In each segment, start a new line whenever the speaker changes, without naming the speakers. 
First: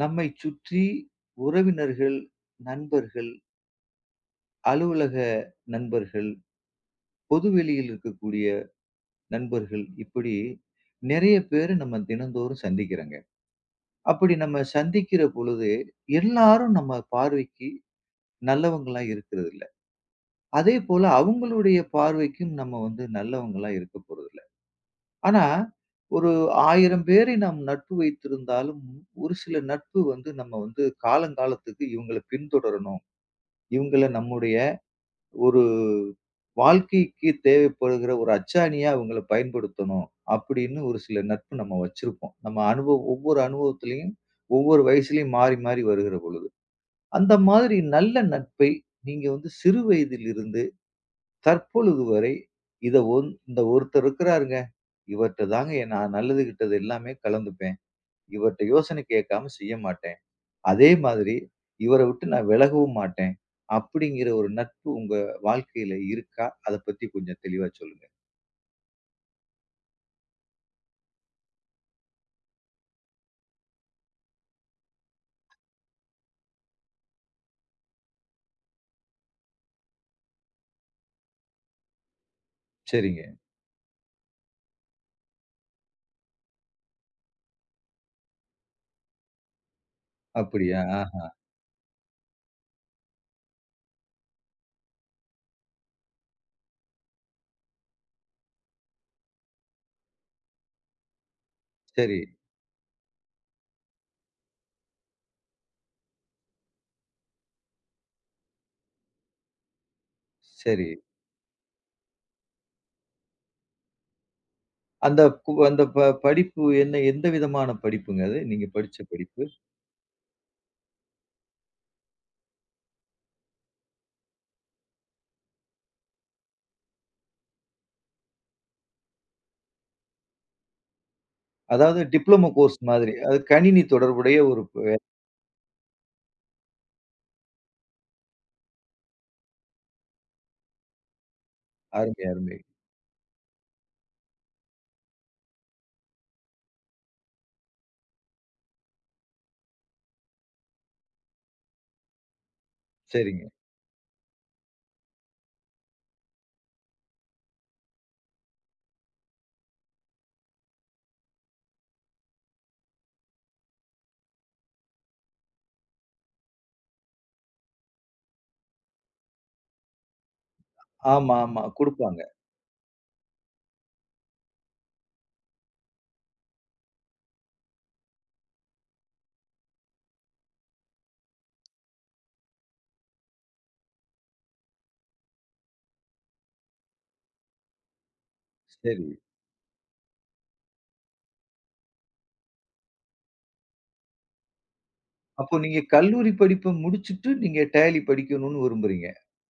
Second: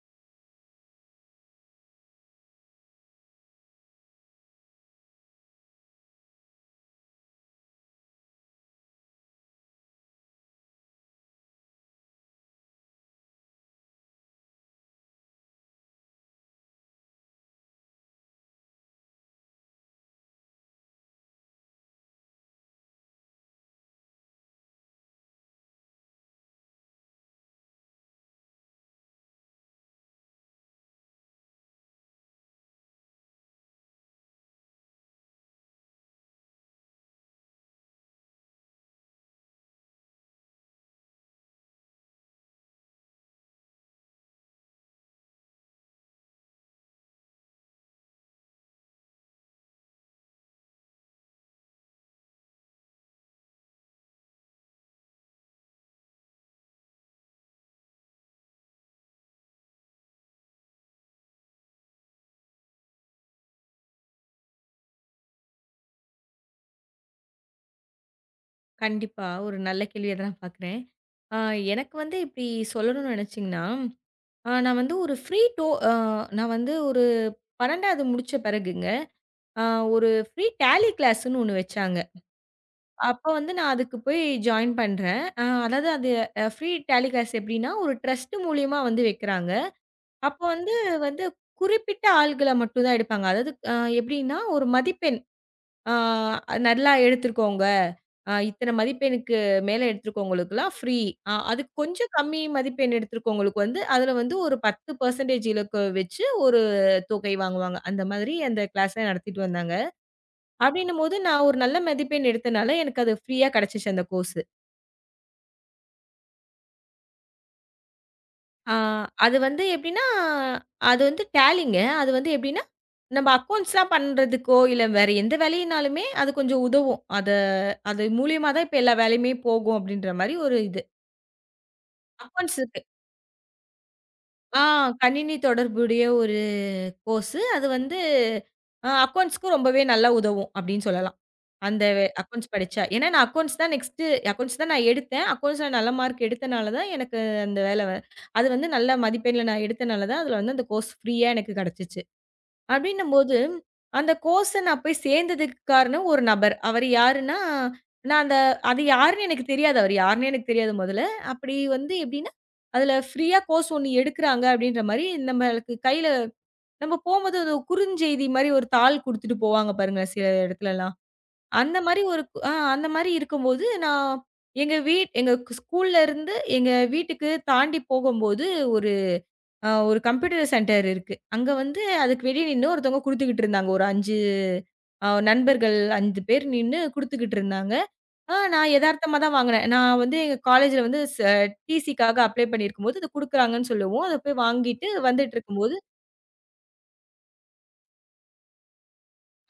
நம்மை சுற்றி உறவினர்கள், நண்பர்கள், அலுவலக நண்பர்கள், பொதுவெளியில் இருக்கக்கூடிய நண்பர்கள் இப்படி நிறைய பேரு நம்ம தினந்தோறும் சந்திக்கிறோங்க. அப்படி நம்ம சந்திக்கிற பொழுது எல்லாரும் நம்ம பார்வைக்கு நல்லவங்களா இருக்கிறதில்ல. அதேபோல அவங்களுடைய பார்வைக்கும் நம்ம வந்து நல்லவங்களா இருக்க போறதில்ல. ஆனா, ஒரு 1000 பேரை நாம் நட்பு வைத்திருந்தாலும், ஒரு சில நட்பு வந்து நம்ம வந்து காலங்காலத்துக்கு இவங்கள பின்தொடரணும். இவங்கள நம்முடைய ஒரு வாழ்க்கைக்கு தேவைப்படுகிற ஒரு அச்சாணியா அவங்கள பயன்படுத்தணும். அப்படின்னு ஒரு சில நட்பு நம்ம வச்சிருப்போம். நம்ம அனுபவம் ஒவ்வொரு அனுபவத்திலயும், ஒவ்வொரு வயசுலயும் மாறி, மாறி வருகிற பொழுது. அந்த மாதிரி நல்ல நட்பை நீங்க வந்து சிறு வயதிலிருந்து தற்பொழுது வரை இத ஒன் இந்த ஒருத்தர் இருக்கிறாருங்க. இவர்ட்ட தாங்க நான் நல்லது, கெட்டது எல்லாமே கலந்துப்பேன். இவர்ட்ட யோசனை கேட்காம செய்ய மாட்டேன். அதே மாதிரி இவர விட்டு நான் விலகவும் மாட்டேன். அப்படிங்கிற ஒரு நட்பு உங்க வாழ்க்கையில இருக்கா? அத பத்தி கொஞ்சம் தெளிவா சொல்லுங்க.
கண்டிப்பா. ஒரு நல்ல கேள்வியா தான் நான் பார்க்குறேன். ஆ எனக்கு வந்து இப்டி சொல்லணும்னு நெனச்சீங்கன்னா, நான் வந்து ஒரு ஃப்ரீ டோ அ நான் வந்து ஒரு 12வது முடிச்ச பிறகுங்க, ஆ ஒரு ஃப்ரீ டேலி கிளாஸ்ன்னு ஒண்ணு வச்சாங்க. அப்ப
சரிங்க.
வந்து நான் அதுக்கு போய் ஜாயின் பண்றேன். அதாவது அது ஃப்ரீ டேலி கிளாஸ் எப்டின்னா, ஒரு ட்ரஸ்ட் மூலியமா வந்து வைக்கிறாங்க. அப்போ வந்து
அப்படியா?
வந்து
ஆஹா.
குறிப்பிட்ட ஆள்கள மட்டும் தான் எடுப்பாங்க. அதாவது எப்டின்னா, ஒரு மதிப்பெண் ஆ நல்லா எடுத்திருக்கோங்க. இத்தன மதிப்பெண்ணுக்கு மேல எடுத்திருக்கவங்களுக்குலாம் ஃப்ரீ. அதுக்கு கொஞ்சம்
சரி,
கம்மி மதிப்பெண் எடுத்திருக்கவங்களுக்கு வந்து, அதுல வந்து ஒரு 10% இலக்கு வச்சு ஒரு தொகை வாங்குவாங்க. அந்த மாதிரி அந்த கிளாஸ நடத்திட்டு வந்தாங்க.
சரி.
அப்டின்னும்போது நான் ஒரு நல்ல மதிப்பெண் எடுத்தனால எனக்கு அது ஃப்ரீயா கிடைச்சுச்சு அந்த கோர்ஸு.
அந்த கு அந்த ப படிப்பு என்ன எந்த விதமான படிப்புங்க அது? நீங்க
ஆ
படிச்ச
அது
படிப்பு?
வந்து எப்டின்னா, அது வந்து டேலிங்க. அது வந்து எப்டின்னா, நம்ம அக்கவுண்ட்ஸ்லாம் பண்றதுக்கோ, இல்ல வேற எந்த வேலையினாலுமே அது கொஞ்சம் உதவும். அது மூலியமா தான் இப்ப எல்லா வேலையுமே போகும் அப்டின்ற மாரி ஒரு இது.
அதாவது டிப்ளமோ
அக்கவுண்ட்ஸ்
கோர்ஸ்
இருக்கு.
மாதிரி. அது கணினி தொடர்புடைய
ஆ
ஒரு.
கணினி தொடர்புடைய ஒரு கோர்ஸு. அது வந்து அக்கவுண்ட்ஸ்க்கு ரொம்பவே நல்லா உதவும் அப்படின்னு சொல்லலாம். அந்த
அருமை,
அக்கவுண்ட்ஸ்
அருமை.
படிச்சா. ஏன்னா நான் அக்கவுண்ட்ஸ் தான் அக்கவுண்ட்ஸ் தான் நான் எடுத்தேன். அக்கவுண்ட்ஸ்ல நல்ல மார்க் எடுத்தனால தான் எனக்கு அந்த வேலை வ- அது வந்து நல்ல மதிப்பெண்ல நான் எடுத்தனால தான் அதுல வந்து அந்த கோர்ஸ் ஃப்ரீயா எனக்கு கிடைச்சுச்சு. அப்படின்னும்போது,
சரிங்க.
அந்த கோர்ஸ நான் போய் சேர்ந்ததுக்கு காரணம் ஒரு நபர். அவரு யாருன்னா, நான் அந்த அது யாருன்னு எனக்கு தெரியாது. அவரு யாருன்னே எனக்கு தெரியாது முதல்ல. அப்படி வந்து எப்படின்னா, அதில ஃப்ரீயா கோர்ஸ் ஒண்ணு எடுக்குறாங்க அப்படின்ற மாரி நம்மளுக்கு கையில நம்ம போம்போது அது குறுஞ்செய்தி மாரி ஒரு தாள் குடுத்துட்டு போவாங்க பாருங்க சில இடத்துலலாம்.
ஆமா, ஆமா.
அந்த மாரி
குடுப்பாங்க.
ஒரு கு- ஆ அந்த மாரி இருக்கும்போது, நான் எங்க ஸ்கூல்ல இருந்து எங்க வீட்டுக்கு தாண்டி போகும்போது ஒரு கம்ப்யூட்டர் சென்டர் இருக்கு. அங்க வந்து அதுக்கு வெளிய நின்னு ஒருத்தவங்க குடுத்துக்கிட்டு இருந்தாங்க. ஒரு 5 அ நண்பர்கள் 5 பேர் நின்னு குடுத்துக்கிட்டு இருந்தாங்க. நான்
சரி.
எதார்த்தமா தான் வாங்குனேன். நான் வந்து எங்க காலேஜ்ல வந்து ச டிசிக்காக அப்ளை பண்ணியிருக்கும்போது, இத குடுக்குறாங்கன்னு சொல்லவும், அத போய் வாங்கிட்டு
அப்போ
வந்துட்டுருக்கும்போது
நீங்க கல்லூரி படிப்ப முடிச்சுட்டு, நீங்க டேலி படிக்கணும்னு விரும்புறீங்க.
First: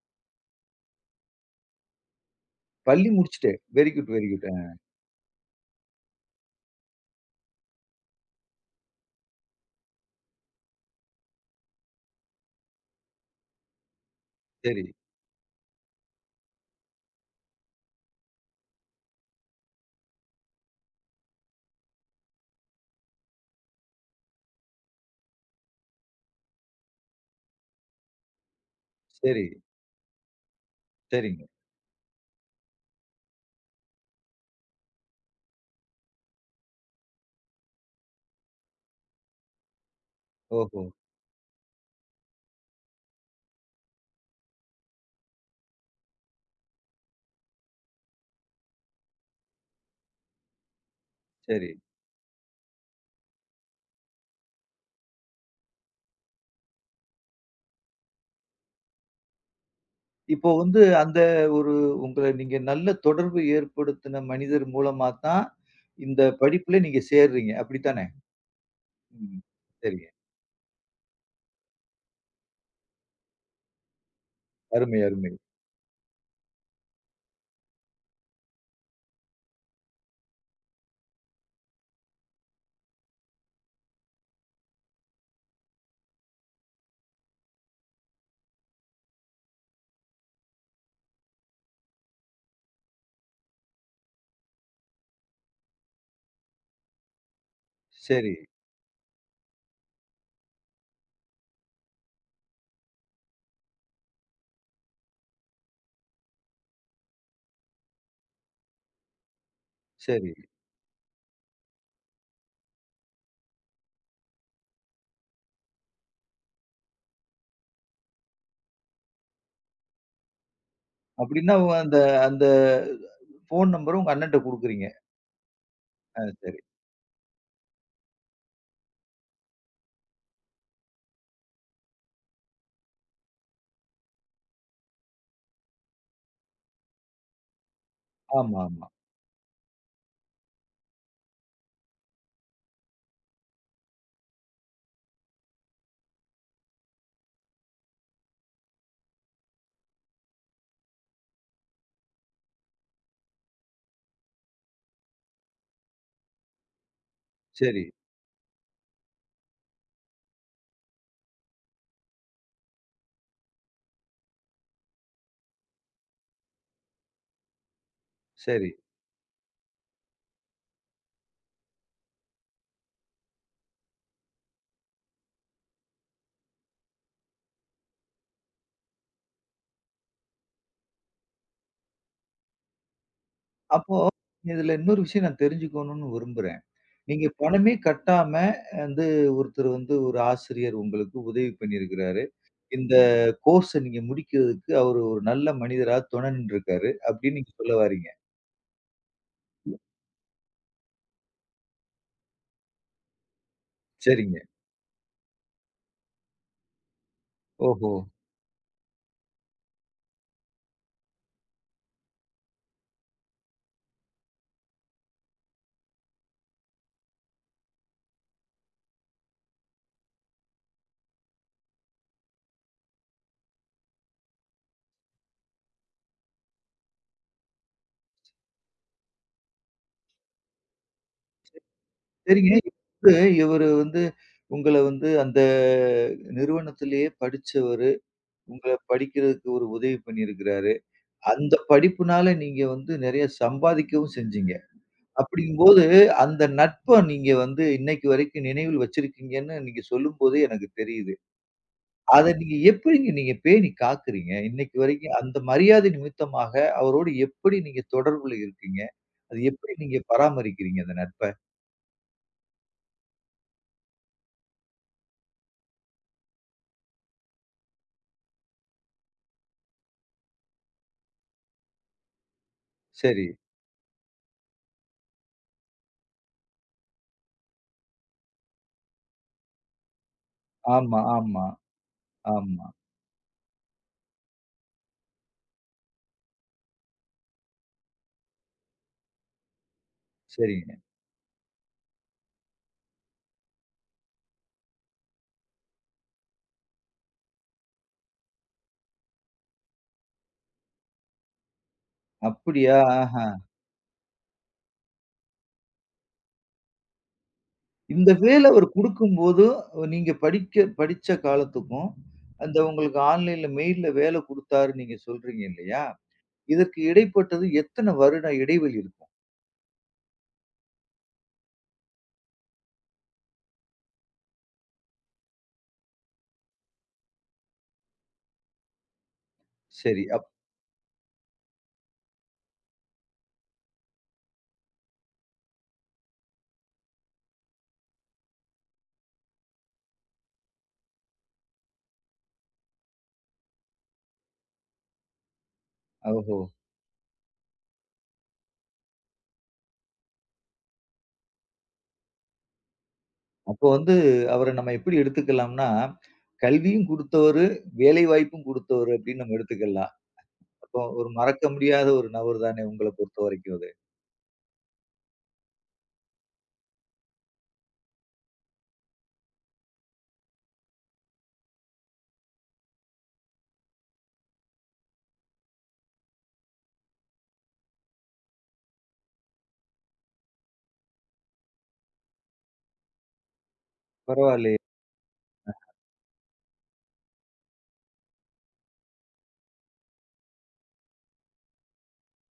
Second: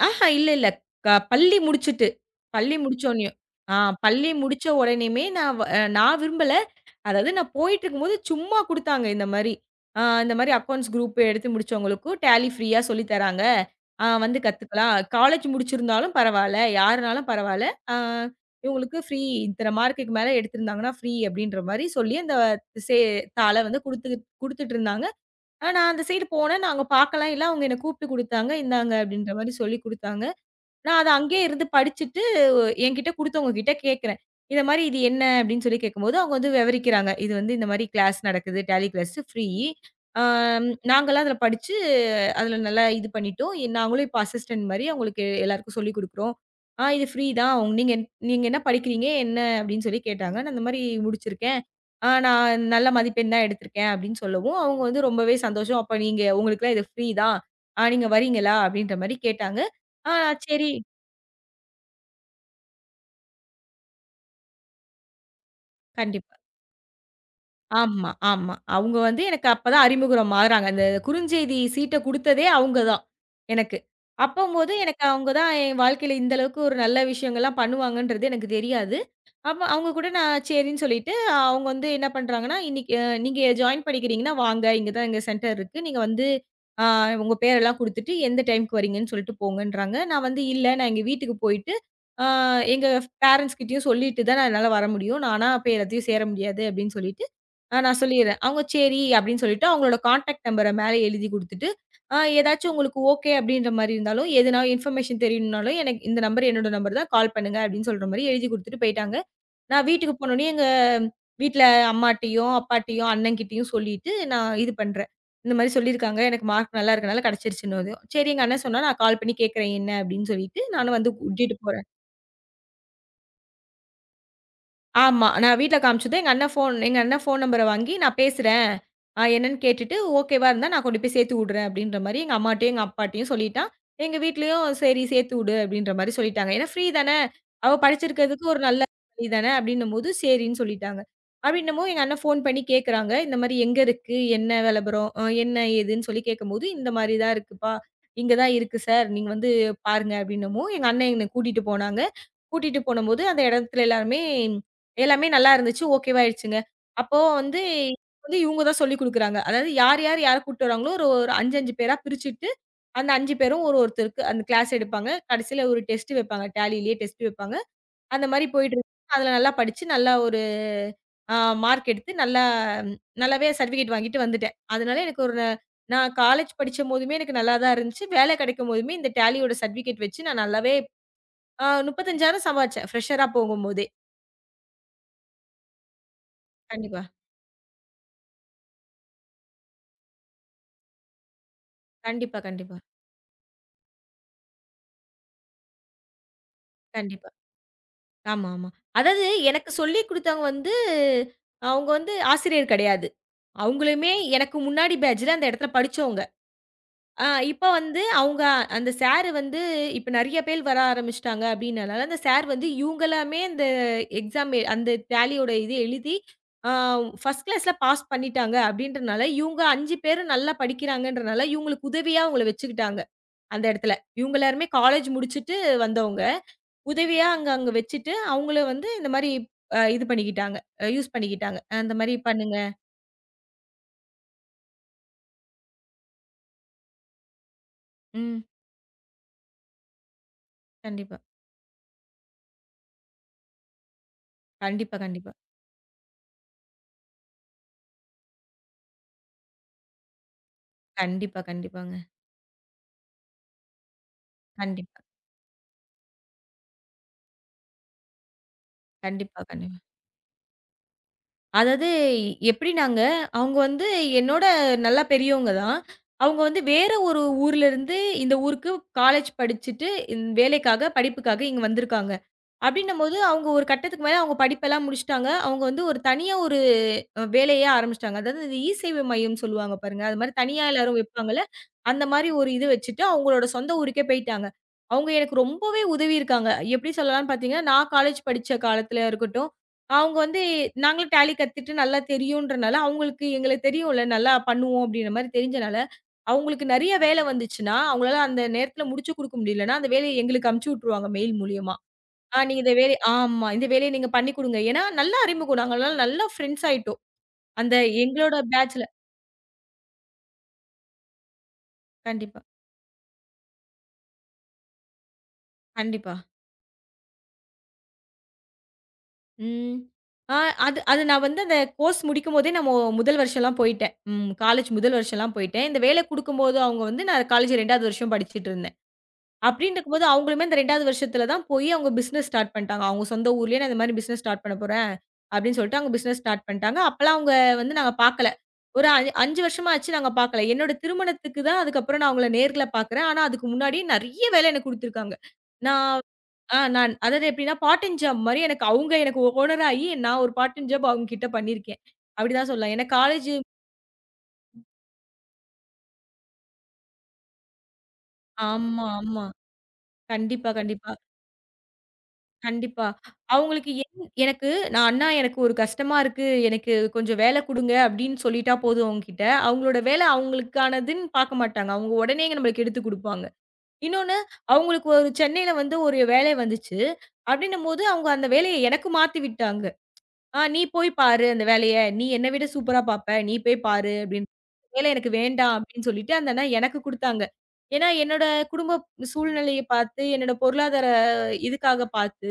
ஆஹா இல்ல, இல்ல. பள்ளி முடிச்சுட்டு, பள்ளி
பள்ளி
முடிச்சோனயும்
முடிச்சுட்டு.
ஆ
வெரி குட், வெரி
பள்ளி
குட்.
முடிச்ச
ஆ.
உடனேயுமே நான் விரும்பல. அதாவது நான் போயிட்டுருக்கும்போது சும்மா குடுத்தாங்க இந்த மாரி. இந்த மாரி அக்கவுண்ட்ஸ் குரூப் எடுத்து முடிச்சவங்களுக்கும் டேலி ஃப்ரீயா சொல்லி தராங்க. வந்து
சரி,
கத்துக்கலாம். காலேஜ் முடிச்சிருந்தாலும் பரவால்ல, யாருனாலும் பரவால்ல. ஆ இவங்களுக்கு ஃப்ரீ இத்தன மார்க்குக்கு மேல எடுத்திருந்தாங்கன்னா ஃப்ரீ அப்படின்ற மாரி சொல்லி அந்த சே தாள வந்து குடுத்துட்டுருந்தாங்க. நான் அந்த சைடு போனேன். நான் அங்க பார்க்கலாம் இல்ல. அவங்க என்ன கூப்ட்டு குடுத்தாங்க. இந்தாங்க அப்படின்ற
சரி.
மாரி சொல்லி குடுத்தாங்க. நான் அத அங்கேயே
சரிங்க.
இருந்து படிச்சுட்டு, என்கிட்ட குடுத்தவங்க கிட்ட கேட்கிறேன். இந்த மாரி இது என்ன? அப்படின்னு சொல்லி கேட்கும்போது, அவங்க வந்து விவரிக்கிறாங்க. இது வந்து இந்த மாரி கிளாஸ் நடக்குது. Tally class free. ஆ
ஓஹோ!
நாங்கலாம் அதில படிச்சு, அதில நல்லா இது பண்ணிட்டோம். நாங்களும் இப்போ அசிஸ்டன்ட் மாரி அவங்களுக்கு எல்லாருக்கும் சொல்லிக் குடுக்குறோம். இது ஃப்ரீ தான். நீங்க நீங்க என்ன படிக்கிறீங்க? என்ன? அப்படின்னு சொல்லி கேட்டாங்க. நான் இந்த மாரி முடிச்சிருக்கேன்.
சரி.
நான் நல்ல மதிப்பெண் தான் எடுத்திருக்கேன் அப்படின்னு சொல்லவும், அவங்க வந்து ரொம்பவே சந்தோஷம். அப்ப நீங்க உங்களுக்கெல்லாம் இது ஃப்ரீ தான். நீங்க வரீங்களா? அப்படின்ற மாரி கேட்டாங்க. ஆ
இப்போ
சரி.
வந்து அந்த ஒரு உங்கள நீங்க நல்ல தொடர்பு ஏற்படுத்தின மனிதர் மூலமா தான், இந்த
கண்டிப்பா.
படிப்புல நீங்க சேர்றீங்க. அப்படித்தானே?
ஆமா, ஆமா. அவங்க வந்து
ம்.
எனக்கு அப்பதான்
சரிங்க.
அறிமுகம் ஆகுறாங்க. அந்த குறுஞ்செய்தி சீட்ட குடுத்ததே அவங்க தான், எனக்கு. அப்பம்போது
அருமை,
எனக்கு அவங்க
அருமை.
தான் என் வாழ்க்கையில இந்த அளவுக்கு ஒரு நல்ல விஷயங்கள்லாம் பண்ணுவாங்கன்றது எனக்கு தெரியாது. அப்ப அவங்க கூட நான் சரின்னு சொல்லிட்டு, அவங்க வந்து என்ன பண்றாங்கன்னா, "இன்னைக்கு நீங்க ஜாயின் பண்ணிக்கிறீங்கன்னா வாங்க. இங்க தான் எங்க சென்டர் இருக்கு. நீங்க வந்து அ உங்க பேரெல்லாம் குடுத்துட்டு எந்த டைம்க்கு வரீங்கன்னு சொல்லிட்டு போங்கன்றாங்க." நான் வந்து, "இல்ல நான் எங்க வீட்டுக்கு போயிட்டு, அ எங்க பேரண்ட்ஸ் கிட்டயும் சொல்லிட்டு தான் நான் என்னால வர முடியும். நானா போய் எல்லாத்தையும் சேர முடியாது." அப்படின்னு சொல்லிட்டேன். நான்
சரி,
சொல்லிர்றேன். அவங்க சரி அப்படின்னு சொல்லிட்டு அவங்களோட கான்டாக்ட் நம்பர மேல எழுதி குடுத்துட்டு, ஏதாச்சும் உங்களுக்கு ஓகே அப்படின்ற மாரி இருந்தாலும், எதுனா இன்ஃபர்மேஷன் தெரியணும்னாலும் எனக்கு இந்த நம்பர் என்னோட நம்பர் தான் கால் பண்ணுங்க அப்படின்னு சொல்ற மாரி எழுதி குடுத்துட்டு போயிட்டாங்க. நான் வீட்டுக்கு
சரி.
போனோனே எங்க வீட்ல அம்மாட்டயும், அப்பாட்டயும், அண்ணன்கிட்டயும் சொல்லிட்டு நான் இது பண்றேன். இந்த மாரி சொல்லியிருக்காங்க. எனக்கு மார்க் நல்லா இருக்கனால கிடைச்சிருச்சுன்னதும். சரி எங்க அண்ணன் சொன்னா நான் கால் பண்ணி கேட்கிறேன் என்ன அப்படின்னு சொல்லிட்டு நானும் வந்து
அப்படின்னா
கூட்டிட்டு
உ
போறேன்.
அந்த அந்த ஃபோன் நம்பர உங்க அண்ணன்ட்ட குடுக்குறீங்க.
ஆமா. நான் வீட்ல காமிச்சதும்
ஆ சரி.
எங்க அண்ணன் ஃபோன் நம்பர வாங்கி நான் பேசுறேன். என்னன்னு கேட்டுட்டு ஓகேவா இருந்தா நான் கொண்டு போய் சேர்த்து விடுறேன் அப்படின்ற மாரி எங்க அம்மாட்டயும், எங்க அப்பாட்டயும் சொல்லிட்டான். எங்க வீட்லயும் சரி சேர்த்து விடு அப்படின்ற மாரி சொல்லிட்டாங்க. ஏன்னா ஃப்ரீ தானே. அவ படிச்சிருக்கிறதுக்கு ஒரு
ஆமா,
நல்ல
ஆமா.
வழி தானே அப்படின்னும்போது சரின்னு சொல்லிட்டாங்க. அப்படின்னமும் எங்க அண்ணன் ஃபோன் பண்ணி கேட்கறாங்க. இந்த மாரி எங்க இருக்கு? என்ன விளம்பரம்? என்ன ஏதுன்னு சொல்லி கேட்கும்போது, இந்த மாரி தான் இருக்குப்பா. இங்க தான் இருக்கு சார். நீங்க வந்து பாருங்க அப்படின்னமும் எங்க அண்ணன் என்ன கூட்டிட்டு போனாங்க. கூட்டிட்டு போனம்போது அந்த இடத்துல எல்லாருமே எல்லாமே நல்லா இருந்துச்சு. ஓகேவா ஆயிடுச்சுங்க. அப்போ வந்து
சரி,
வந்து இவங்க தான் சொல்லிக் குடுக்குறாங்க. அதாவது யார், யார், யார கூட்டிட்டு வராங்களோ ஒரு ஒரு 5, 5 பேரா பிரிச்சுட்டு, அந்த 5 பேரும் ஒருத்தருக்கு அந்த கிளாஸ் எடுப்பாங்க. கடைசியில ஒரு டெஸ்ட் வைப்பாங்க. டேலியிலேயே டெஸ்ட் வைப்பாங்க. அந்த மாரி
சரி.
போயிட்டு இருந்துச்சு. அதுல நல்லா படிச்சு, நல்லா ஒரு அ மார்க் எடுத்து நல்லா ம், நல்லாவே சர்டிஃபிகேட் வாங்கிட்டு வந்துட்டேன். அதனால எனக்கு நான் காலேஜ் படிச்சம்போதுமே எனக்கு நல்லா தான் இருந்துச்சு. வேலை கிடைக்கும்போதுமே இந்த டேலியோட சர்டிஃபிகேட் வச்சு நான் நல்லாவே 35,000 சம்பாரிச்சேன். ஃப்ரெஷரா போகும்போதே.
அப்போ இதுல இன்னொரு விஷயம் நான் தெரிஞ்சுக்கணும்னு விரும்புறேன்.
கண்டிப்பா.
நீங்க பணமே கட்டாம வந்து ஒருத்தர் வந்து ஒரு ஆசிரியர் உங்களுக்கு உதவி பண்ணியிருக்கிறாரு.
கண்டிப்பா, கண்டிப்பா.
இந்த கோர்ஸ நீங்க முடிக்கிறதுக்கு அவரு ஒரு நல்ல மனிதரா துணை நின்றுருக்காரு.
கண்டிப்பா.
அப்படின்னு நீங்க சொல்ல வாரீங்க.
ஆமா, ஆமா. அதாவது எனக்கு சொல்லிக் குடுத்தவங்க வந்து, அவங்க வந்து ஆசிரியர் கிடையாது. அவங்களுமே
சரிங்க.
எனக்கு முன்னாடி பேட்ஜ்ல அந்த இடத்துல படிச்சவங்க. அ இப்ப
ஓஹோ!
வந்து அவங்க அந்த சார் வந்து இப்ப நெறைய பேர் வர ஆரம்பிச்சுட்டாங்க அப்டின்னனால, அந்த சார் வந்து இவங்களாமே அந்த எக்ஸாம் அந்த டேலியோட இது எழுதி, அ ஃபர்ஸ்ட் கிளாஸ்ல பாஸ் பண்ணிட்டாங்க அப்டின்றனால, இவங்க 5 பேரும் நல்லா படிக்கிறாங்கன்றனால, இவங்களுக்கு உதவியா அவங்கள வச்சுக்கிட்டாங்க அந்த இடத்துல. இவங்க எல்லாருமே காலேஜ் முடிச்சுட்டு வந்தவங்க. உதவியா அங்க அங்க வச்சுட்டு, அவங்கள வந்து இந்த மாரி இது பண்ணிக்கிட்டாங்க. யூஸ் பண்ணிக்கிட்டாங்க. இந்த மாரி
சரிங்க.
பண்ணுங்க.
இப்ப இவரு வந்து உங்கள வந்து அந்த நிறுவனத்திலேயே படிச்சவரு.
ம்.
உங்கள படிக்கிறதுக்கு ஒரு உதவி பண்ணியிருக்கிறாரு.
கண்டிப்பா.
அந்த படிப்புனால நீங்க வந்து நெறைய சம்பாதிக்கவும் செஞ்சீங்க.
கண்டிப்பா, கண்டிப்பா.
அப்படிங்கும்போது அந்த நட்ப நீங்க வந்து இன்னைக்கு வரைக்கும் நினைவில் வச்சிருக்கீங்கன்னு நீங்க சொல்லும்போது எனக்கு தெரியுது.
கண்டிப்பா, கண்டிப்பாங்க.
அத நீங்க எப்படிங்க நீங்க பேணி காக்குறீங்க? இன்னைக்கு
கண்டிப்பா.
வரைக்கும் அந்த மரியாதை நிமித்தமாக அவரோடு எப்படி நீங்க தொடர்புல இருக்கீங்க? அது
கண்டிப்பா,
எப்படி
கண்டிப்பா.
நீங்க பராமரிக்கிறீங்க அந்த நட்ப?
அதாவது எப்படினாங்க, அவங்க வந்து என்னோட நல்லா பெரியவங்க தான். அவங்க வந்து வேற ஒரு ஊர்லருந்து இந்த ஊருக்கு காலேஜ் படிச்சுட்டு, வேலைக்காக, படிப்புக்காக இங்க வந்திருக்காங்க. அப்படின்னும்போது
சரி.
அவங்க ஒரு கட்டத்துக்கு மேல அவங்க படிப்பெல்லாம் முடிச்சுட்டாங்க. அவங்க வந்து ஒரு தனியா ஒரு வேலையே ஆரம்பிச்சுட்டாங்க. அதாவது இந்த இ-சேவை மையம்னு சொல்லுவாங்க பாருங்க. அது மாரி தனியா எல்லாரும்
ஆமா,
வைப்பாங்கல்ல,
ஆமா,
அந்த மாரி ஒரு இது
ஆமா.
வச்சுட்டு அவங்களோட சொந்த ஊருக்கே போயிட்டாங்க. அவங்க எனக்கு ரொம்பவே உதவியிருக்காங்க. எப்படி சொல்லலாம்ன்னு பார்த்தீங்கன்னா, நான் காலேஜ் படிச்ச காலத்துல இருக்கட்டும், அவங்க வந்து
சரிங்க.
நாங்களும் டேலி கத்துட்டு நல்லா தெரியுன்றனால, அவங்களுக்கு எங்கள தெரியும்ல, நல்லா பண்ணுவோம் அப்படின்ற மாரி தெரிஞ்சனால, அவங்களுக்கு நெறைய வேலை வந்துச்சுன்னா, அவங்களால அந்த நேரத்துல முடிச்சு குடுக்க முடியலன்னா, அந்த வேலைய எங்களுக்கு அனுப்பிச்சு விட்டுருவாங்க மெயில் மூலியமா. நீங்க இந்த
அப்படியா?
வேலைய
ஆஹா.
ஆமா. இந்த வேலைய நீங்க பண்ணி குடுங்க. ஏன்னா, நல்லா அறிமுகம். நாங்கலாம் நல்லா ஃப்ரெண்ட்ஸ் ஆயிட்டோம். அந்த
இந்த
எங்களோட
வேல அவர்
பேட்ச்ல.
குடுக்கும்போது, நீங்க படிக்க படிச்ச காலத்துக்கும்,
கண்டிப்பா,
அந்த உங்களுக்கு ஆன்லைன்ல மெயில்ல வேல குடுத்தாரு நீங்க சொல்றீங்க இல்லையா?
கண்டிப்பா.
இதற்கு இடைப்பட்டது எத்தன வருட இடைவெளி இருக்கும்?
ம். ஆ அது அது நான் வந்து அந்த கோர்ஸ் முடிக்கும்போதே நான் மொ முதல் வருஷம்லாம் போயிட்டேன். ம். காலேஜ் முதல் வருஷம்லாம் போயிட்டேன். இந்த வேலை குடுக்கும்போது அவங்க வந்து நான் காலேஜ் 2வது வருஷம் படிச்சுட்டு இருந்தேன். அப்டின்ருக்கும்போது
சரி.
அவங்களுமே இந்த 2வது வருஷத்துல தான் போய் அவங்க பிசினஸ் ஸ்டார்ட் பண்ணிட்டாங்க. அவங்க சொந்த ஊர்லயே நான் இந்த மாரி பிசினஸ் ஸ்டார்ட் பண்ண போறேன். அப்டின்னு சொல்லிட்டு அவங்க பிசினஸ் ஸ்டார்ட் பண்ணிட்டாங்க. அப்பலாம் அவங்க வந்து நாங்க பாக்கல. ஒரு 5 வருஷமா ஆச்சு நாங்க பாக்கல. என்னோட திருமணத்துக்கு தான் அதுக்கப்புறம் நான் அவங்கள நேர்ல பாக்குறேன். ஆனா, அதுக்கு முன்னாடி நெறைய வேல எனக்கு குடுத்துருக்காங்க. நான்
ஓஹோ!
நான் அதாவது எப்டின்னா, பார்ட் டைம் ஜாப் மாரி எனக்கு ஓனர் ஆயி நான் ஒரு பார்ட் டைம் ஜாப் அவங்க கிட்ட பண்ணியிருக்கேன். அப்டிதான் சொல்லலாம். ஏன்னா காலேஜ்
அப்போ வந்து அவர நம்ம எப்படி எடுத்துக்கலாம்னா, கல்வியும் குடுத்தவரு, வேலைவாய்ப்பும்
ஆமா,
குடுத்தவரு அப்படின்னு
ஆமா.
நம்ம எடுத்துக்கலாம்.
கண்டிப்பா,
அப்போ
கண்டிப்பா.
ஒரு மறக்க முடியாத ஒரு நபர் தானே
கண்டிப்பா.
உங்கள பொறுத்தவரைக்கும் அது.
அவங்களுக்கு என் எனக்கு நான் "அண்ணா எனக்கு ஒரு கஷ்டமா இருக்கு. எனக்கு கொஞ்சம் வேலை குடுங்க" அப்படின்னு சொல்லிட்டா போதும் அவங்ககிட்ட. அவங்களோட வேலை அவங்களுக்கானதுன்னு பார்க்க மாட்டாங்க. அவங்க உடனே நம்மளுக்கு எடுத்து குடுப்பாங்க. இன்னொன்னு அவங்களுக்கு ஒரு சென்னையில வந்து ஒரு வேலை வந்துச்சு. அப்படின்னும்போது அவங்க அந்த வேலைய எனக்கு மாத்தி விட்டாங்க. நீ போய் பாரு அந்த வேலைய. நீ என்ன விட சூப்பரா பார்ப்ப. நீ போய் பாரு" அப்படின்னு.
பரவாயில்லையே.
வேலை எனக்கு வேண்டாம் அப்படின்னு சொல்லிட்டு அந்த அண்ணா எனக்கு குடுத்தாங்க. ஏன்னா என்னோட குடும்ப சூழ்நிலைய பார்த்து, என்னோட பொருளாதார இதுக்காக பார்த்து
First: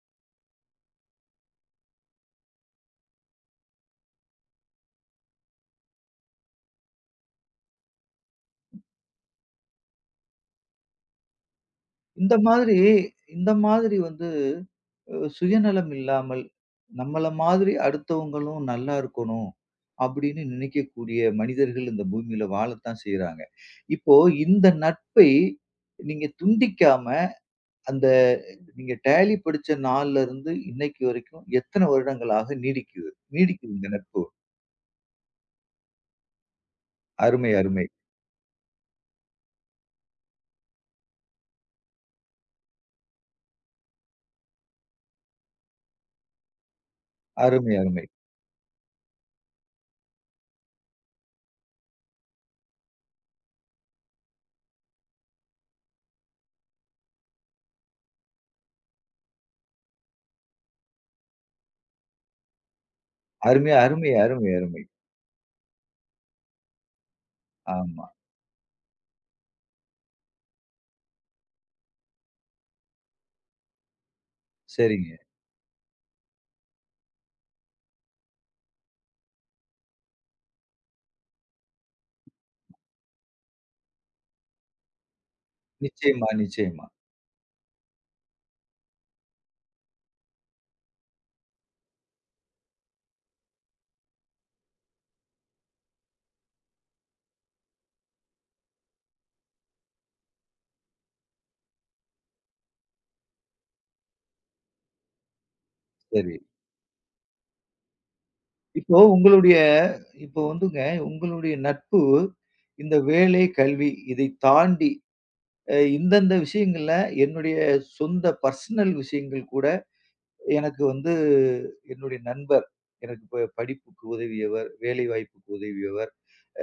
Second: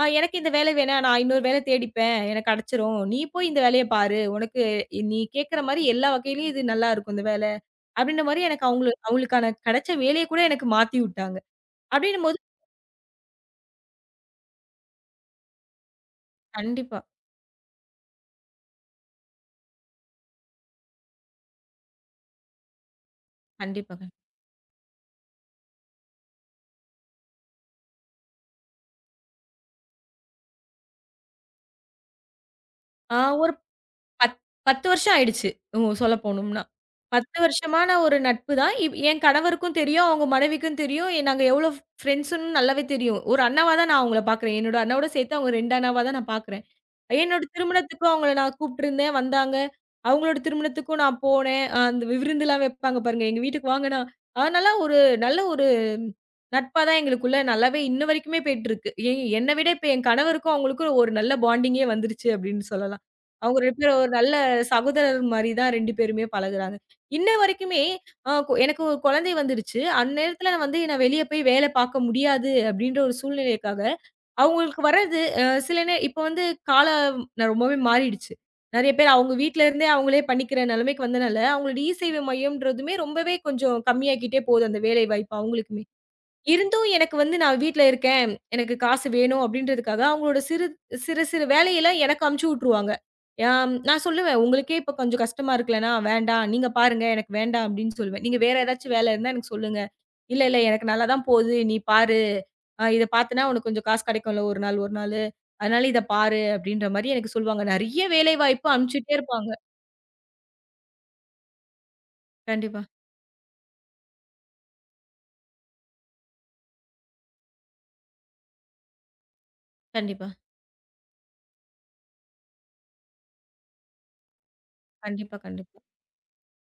எனக்கு இந்த வேலை வேணாம். நான் இன்னொரு வேலை தேடிப்பேன். எனக்கு கிடைச்சிரும். நீ போய் இந்த வேலைய பாரு. உனக்கு நீ கேட்கிற மாரி எல்லா வகையிலயும் இது நல்லா இருக்கும் இந்த வேலை. அப்படின்ற மாரி எனக்கு அவங்களுக்கான கிடைச்ச வேலைய கூட எனக்கு மாத்தி விட்டாங்க.
இந்த
அப்படின்னும்போது
மாதிரி இந்த மாதிரி வந்து அ சுயநலம் இல்லாமல்,
கண்டிப்பா,
நம்மள மாதிரி அடுத்தவங்களும் நல்லா இருக்கணும் அப்படின்னு நினைக்கக்கூடிய மனிதர்கள் இந்த பூமியில வாழத்தான் செய்றாங்க.
கண்டிப்பாங்க.
இப்போ இந்த நட்பை நீங்க துண்டிக்காம அந்த நீங்க டேலி படிச்ச நாள்ல இருந்து இன்னைக்கு வரைக்கும் எத்தன வருடங்களாக நீடிக்குது?
ஆ ஒரு
நீடிக்குது இந்த நட்பு.
பத் 10 வருஷம் ஆயிடுச்சு. ம் சொல்ல போணும்னா. 10
அருமை, அருமை.
வருஷமான ஒரு நட்பு தான். என் கணவருக்கும் தெரியும். அவங்க மனைவிக்கும் தெரியும். நாங்க எவ்வளோ ஃப்ரெண்ட்ஸ்ன்னு நல்லாவே தெரியும். ஒரு அண்ணாவா தான் நான் அவங்கள பார்க்குறேன். என்னோட அண்ணாவோட சேர்த்து அவங்க 2 அண்ணாவா தான் நான் பார்க்குறேன். என்னோட
அருமை, அருமை.
திருமணத்துக்கும் அவங்கள நான் கூப்பிட்டுருந்தேன், வந்தாங்க. அவங்களோட திருமணத்துக்கும் நான் போனேன். அந்த விருந்துலாம் வைப்பாங்க பாருங்க, எங்க வீட்டுக்கு வாங்கன்னா, அதனால நல்ல ஒரு நட்பா தான் எங்களுக்குள்ள நல்லாவே இன்ன வரைக்குமே போயிட்டுருக்கு. என்ன விட இப்ப என் கணவருக்கும் அவங்களுக்கும் ஒரு நல்ல பாண்டிங்கே வந்துருச்சு அப்படின்னு சொல்லலாம். அவங்க
அருமை,
2 பேரும் ஒரு
அருமை,
நல்ல
அருமை, அருமை.
சகோதரர் மாரி தான் 2 பேருமே பழகுறாங்க. இன்ன வரைக்குமே
ஆமா.
அ கொ எனக்கு ஒரு குழந்தை வந்துருச்சு. அந்நேரத்துல வந்து நான் வெளிய போய் வேலை பார்க்க முடியாது அப்படின்ற ஒரு சூழ்நிலைக்காக அவங்களுக்கு
சரிங்க.
வர்றது அ சில நே இப்ப வந்து ரொம்பவே மாறிடுச்சு. நெறைய பேர் அவங்க வீட்ல இருந்தே அவங்களே பண்ணிக்கிற நெலைமைக்கு வந்தனால, அவங்களோட இ சேவை மையம்ன்றதுமே ரொம்பவே கொஞ்சம் கம்மியாகிட்டே போகுது அந்த வேலை வாய்ப்பு அவங்களுக்குமே.
நிச்சயமா, நிச்சயமா.
இருந்தும் எனக்கு வந்து நான் வீட்ல இருக்கேன். எனக்கு காசு வேணும் அப்டின்றதுக்காக, அவங்களோட சிறு சிறு சிறு வேலையெல்லாம் எனக்கு அமுச்சு விட்டுருவாங்க. யாம் நான் சொல்லுவேன், "உங்களுக்கே இப்ப கொஞ்சம் கஷ்டமா இருக்குல்லனா, வேண்டாம். நீங்க பாருங்க. எனக்கு வேண்டாம்" அப்டின்னு சொல்லுவேன். "நீங்க வேற ஏதாச்சும் வேல இருந்தா எனக்கு சொல்லுங்க. இல்ல, இல்ல எனக்கு நல்லா தான் போகுது. நீ பாரு. இத பார்த்தன்னா உனக்கு கொஞ்சம் காசு கெடைக்கும்ல ஒரு நாளு. அதனால இத
சரி.
பாரு" அப்டின்ற மாரி எனக்கு சொல்லுவாங்க. நெறைய வேலைவாய்ப்பு
இப்போ
அமுச்சுட்டே இருப்பாங்க.
உங்களுடைய இப்போ வந்துங்க, உங்களுடைய நட்பு
கண்டிப்பா,
இந்த வேலை, கல்வி இதை தாண்டி அ இந்தந்த விஷயங்கள்ல என்னுடைய சொந்த பர்சனல் விஷயங்கள் கூட
கண்டிப்பா,
எனக்கு வந்து என்னுடைய நண்பர், எனக்கு படிப்புக்கு உதவியவர், வேலை
கண்டிப்பா,
வாய்ப்புக்கு
கண்டிப்பா,
உதவியவர்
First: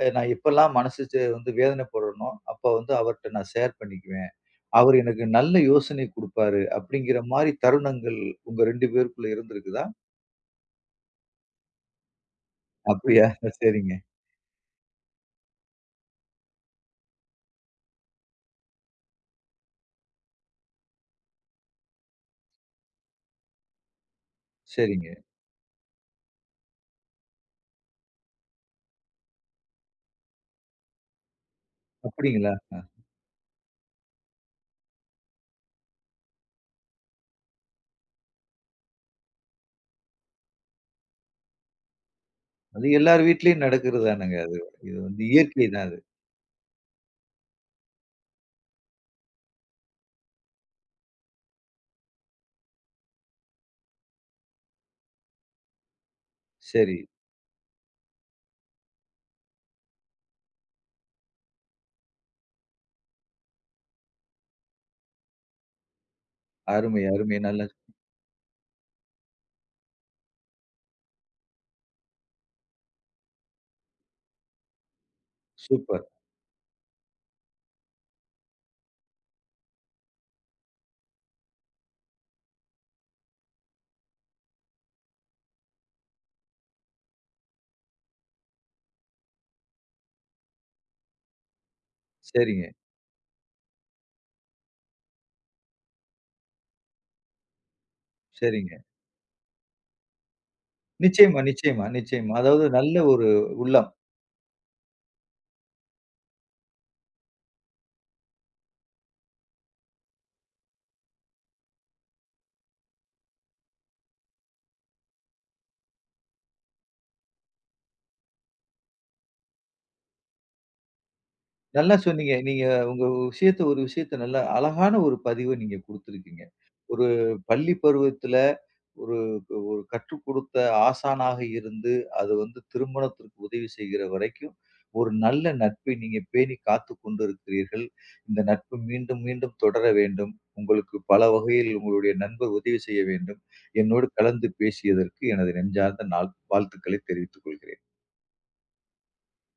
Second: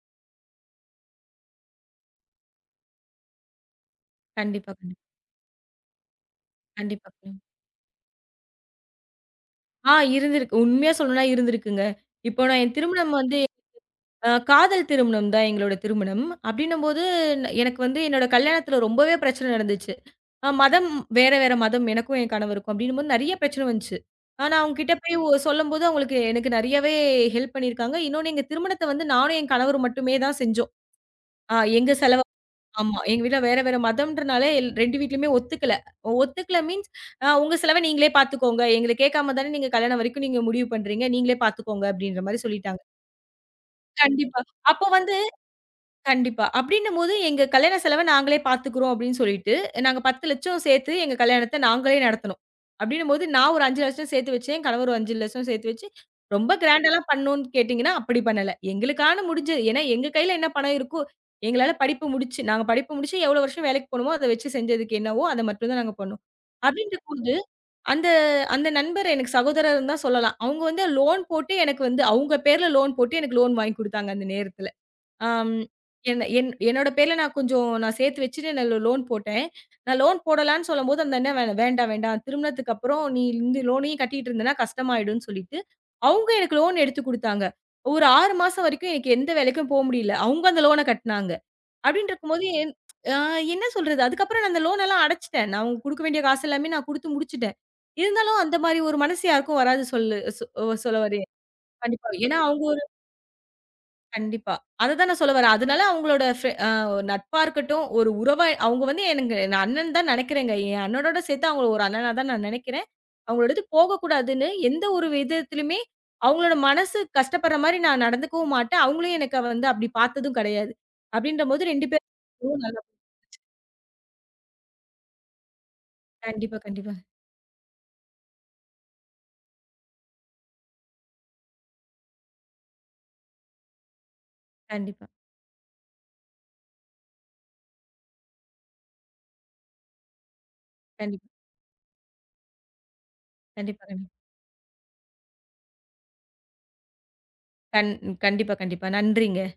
அ நான் எப்பல்லாம் மனசு வந்து வேதனைப்படுறேனோ, அப்ப வந்து அவர்ட்ட நான் ஷேர் பண்ணிக்குவேன்.
கண்டிப்பா,
அவரு
கண்டிப்பா,
எனக்கு நல்ல யோசனை குடுப்பாரு.
கண்டிப்பா.
அப்படிங்கிற மாரி தருணங்கள் உங்க 2 பேருக்குள்ள இருந்திருக்குதா?
இருந்திருக்கு. உண்மையா சொல்லணும்னா இருந்திருக்குங்க. இப்போ நான் என் திருமணம்
அப்படியா?
வந்து
சரிங்க,
காதல் திருமணம் தான் எங்களோட திருமணம். அப்டின்னும்போது எனக்கு வந்து என்னோட கல்யாணத்துல ரொம்பவே பிரச்சனை நடந்துச்சு. அ மதம் வேற வேற மதம் எனக்கும் என் கணவருக்கும் அப்டின்னும்போது நெறைய பிரச்சனை வந்துச்சு. ஆனா அவங்ககிட்ட
சரிங்க.
போய் சொல்லும்போது அவங்களுக்கு எனக்கு நெறையவே ஹெல்ப் பண்ணியிருக்காங்க. இன்னொன்னு எங்க திருமணத்த வந்து நானும் என் கணவரும் மட்டுமே தான் செஞ்சோம். எங்க செலவு
அப்படிங்களா? அ
ஆமா. எங்க வீட்ல வேற வேற மதம்ன்றனால 2 வீட்லயுமே ஒத்துக்கல. ஒத்துக்கல மீன்ஸ் உங்க செலவ நீங்களே பார்த்துக்கோங்க. எங்கள கேட்காம தானே நீங்க கல்யாணம் வரைக்கும் நீங்க முடிவு பண்றீங்க. நீங்களே பார்த்துக்கோங்க அப்டின்ற மாரி சொல்லிட்டாங்க.
அது எல்லார் வீட்லயும் நடக்கிறது தானங்க
கண்டிப்பா.
அது.
அப்போ
இது
வந்து
வந்து இயற்கை தான் அது.
கண்டிப்பா. அப்டின்னும்போது, எங்க கல்யாண செலவ நாங்களே பார்த்துக்கிறோம் அப்டின்னு சொல்லிட்டு, நாங்க 10,00,000 சேர்த்து எங்க கல்யாணத்த நாங்களே நடத்துனோம். அப்டின்னும்போது, நான் ஒரு 5,00,000 சேர்த்து வச்சேன். என் கணவர் ஒரு 5,00,000 சேர்த்து வச்சு, ரொம்ப
சரி.
கிராண்டாலாம் பண்ணோம்னு கேட்டீங்கன்னா, அப்டி பண்ணல. எங்களுக்கான முடிஞ்சது. ஏன்னா, எங்க கையில என்ன பணம் இருக்கோ, எங்களால படிப்பு முடிச்சு நாங்க படிப்பு முடிச்சு எவ்ளோ வருஷம் வேலைக்கு போனோமோ, அத வச்சு செஞ்சதுக்கு என்னவோ, அத மட்டும் தான் நாங்க பண்ணோம்.
அருமை,
அப்டின்றபோது,
அருமை. நல்லா
அந்த அந்த நண்பர் எனக்கு சகோதரர்ன்னு தான் சொல்லலாம். அவங்க வந்து லோன் போட்டு எனக்கு வந்து அவங்க பேர்ல லோன் போட்டு எனக்கு லோன் வாங்கி குடுத்தாங்க அந்த நேரத்துல. ஆம்.
சூப்பர்.
என்னோட பேர்ல நான் சேர்த்து வச்சுட்டு நான் லோன் போட்டேன். நான் லோன் போடலான்னு சொல்லும்போது அந்த அண்ணன் வேண்டாம், வேண்டாம். திருமணத்துக்கு அப்புறம் நீ இந்த லோனையும் கட்டிட்டு இருந்தேன்னா கஷ்டமாயிடும்ன்னு சொல்லிட்டு, அவங்க எனக்கு லோன் எடுத்து குடுத்தாங்க. ஒரு 6 மாசம் வரைக்கும் எனக்கு எந்த வேலைக்கும் போ முடியல. அவங்க அந்த லோன கட்டுனாங்க. அப்படின்னு இருக்கும்போது
சரிங்க,
ஆ என்ன சொல்றது? அதுக்கப்புறம் நான் அந்த லோன் எல்லாம் அடைச்சுட்டேன். நான் அவங்க குடுக்க வேண்டிய காசு எல்லாமே நான் குடுத்து முடிச்சுட்டேன். இருந்தாலும் அந்த
சரிங்க.
மாரி ஒரு மனசு யாருக்கும் வராது சொல்ல வரேன்.
நிச்சயமா, நிச்சயமா,
கண்டிப்பா.
நிச்சயமா.
ஏன்னா அவங்க
அதாவது நல்ல ஒரு உள்ளம்.
கண்டிப்பா. அததான் நான் சொல்ல வரேன். அதனால அவங்களோட ஃப்ரெ அ நட்பா இருக்கட்டும், ஒரு உறவா அவங்க வந்து எனக்கு நான் அண்ணன் தான் நெனைக்கிறேங்க. என் அண்ணனோட சேர்த்து அவங்கள ஒரு அண்ணனா தான் நான் நெனைக்கிறேன். அவங்களோட இது போகக்கூடாதுன்னு எந்த ஒரு விதத்திலுமே அவங்களோட மனசு கஷ்டப்படுற மாரி நான் நடந்துக்கவும் மாட்டேன். அவங்களும் எனக்கு வந்து அப்படி பார்த்ததும் கெடையாது. அப்படின்றபோது 2
நல்லா சொன்னீங்க.
பேரும்
நீங்க
நல்லா
உங்க விஷயத்த ஒரு விஷயத்த நல்லா அழகான ஒரு பதிவ நீங்க குடுத்திருக்கீங்க.
கண்டிப்பா, கண்டிப்பா,
ஒரு பள்ளி பருவத்துல ஒரு ஒரு கற்றுக் கொடுத்த ஆசானாக இருந்து, அது வந்து திருமணத்திற்கு உதவி செய்கிற வரைக்கும்,
கண்டிப்பா,
ஒரு நல்ல நட்பை நீங்க பேணி காத்துக் கொண்டிருக்கிறீர்கள். இந்த நட்பு மீண்டும் மீண்டும் தொடர வேண்டும். உங்களுக்கு பல
கண்டிப்பா,
வகையில் உங்களுடைய நண்பர் உதவி செய்ய வேண்டும்.
கண்டிப்பா, கண்டிப்பா,
என்னோடு கலந்து பேசியதற்கு எனது நெஞ்சார்ந்த நாள் வாழ்த்துக்களை தெரிவித்துக் கொள்கிறேன்.
கண் கண்டிப்பா, கண்டிப்பா. நன்றிங்க.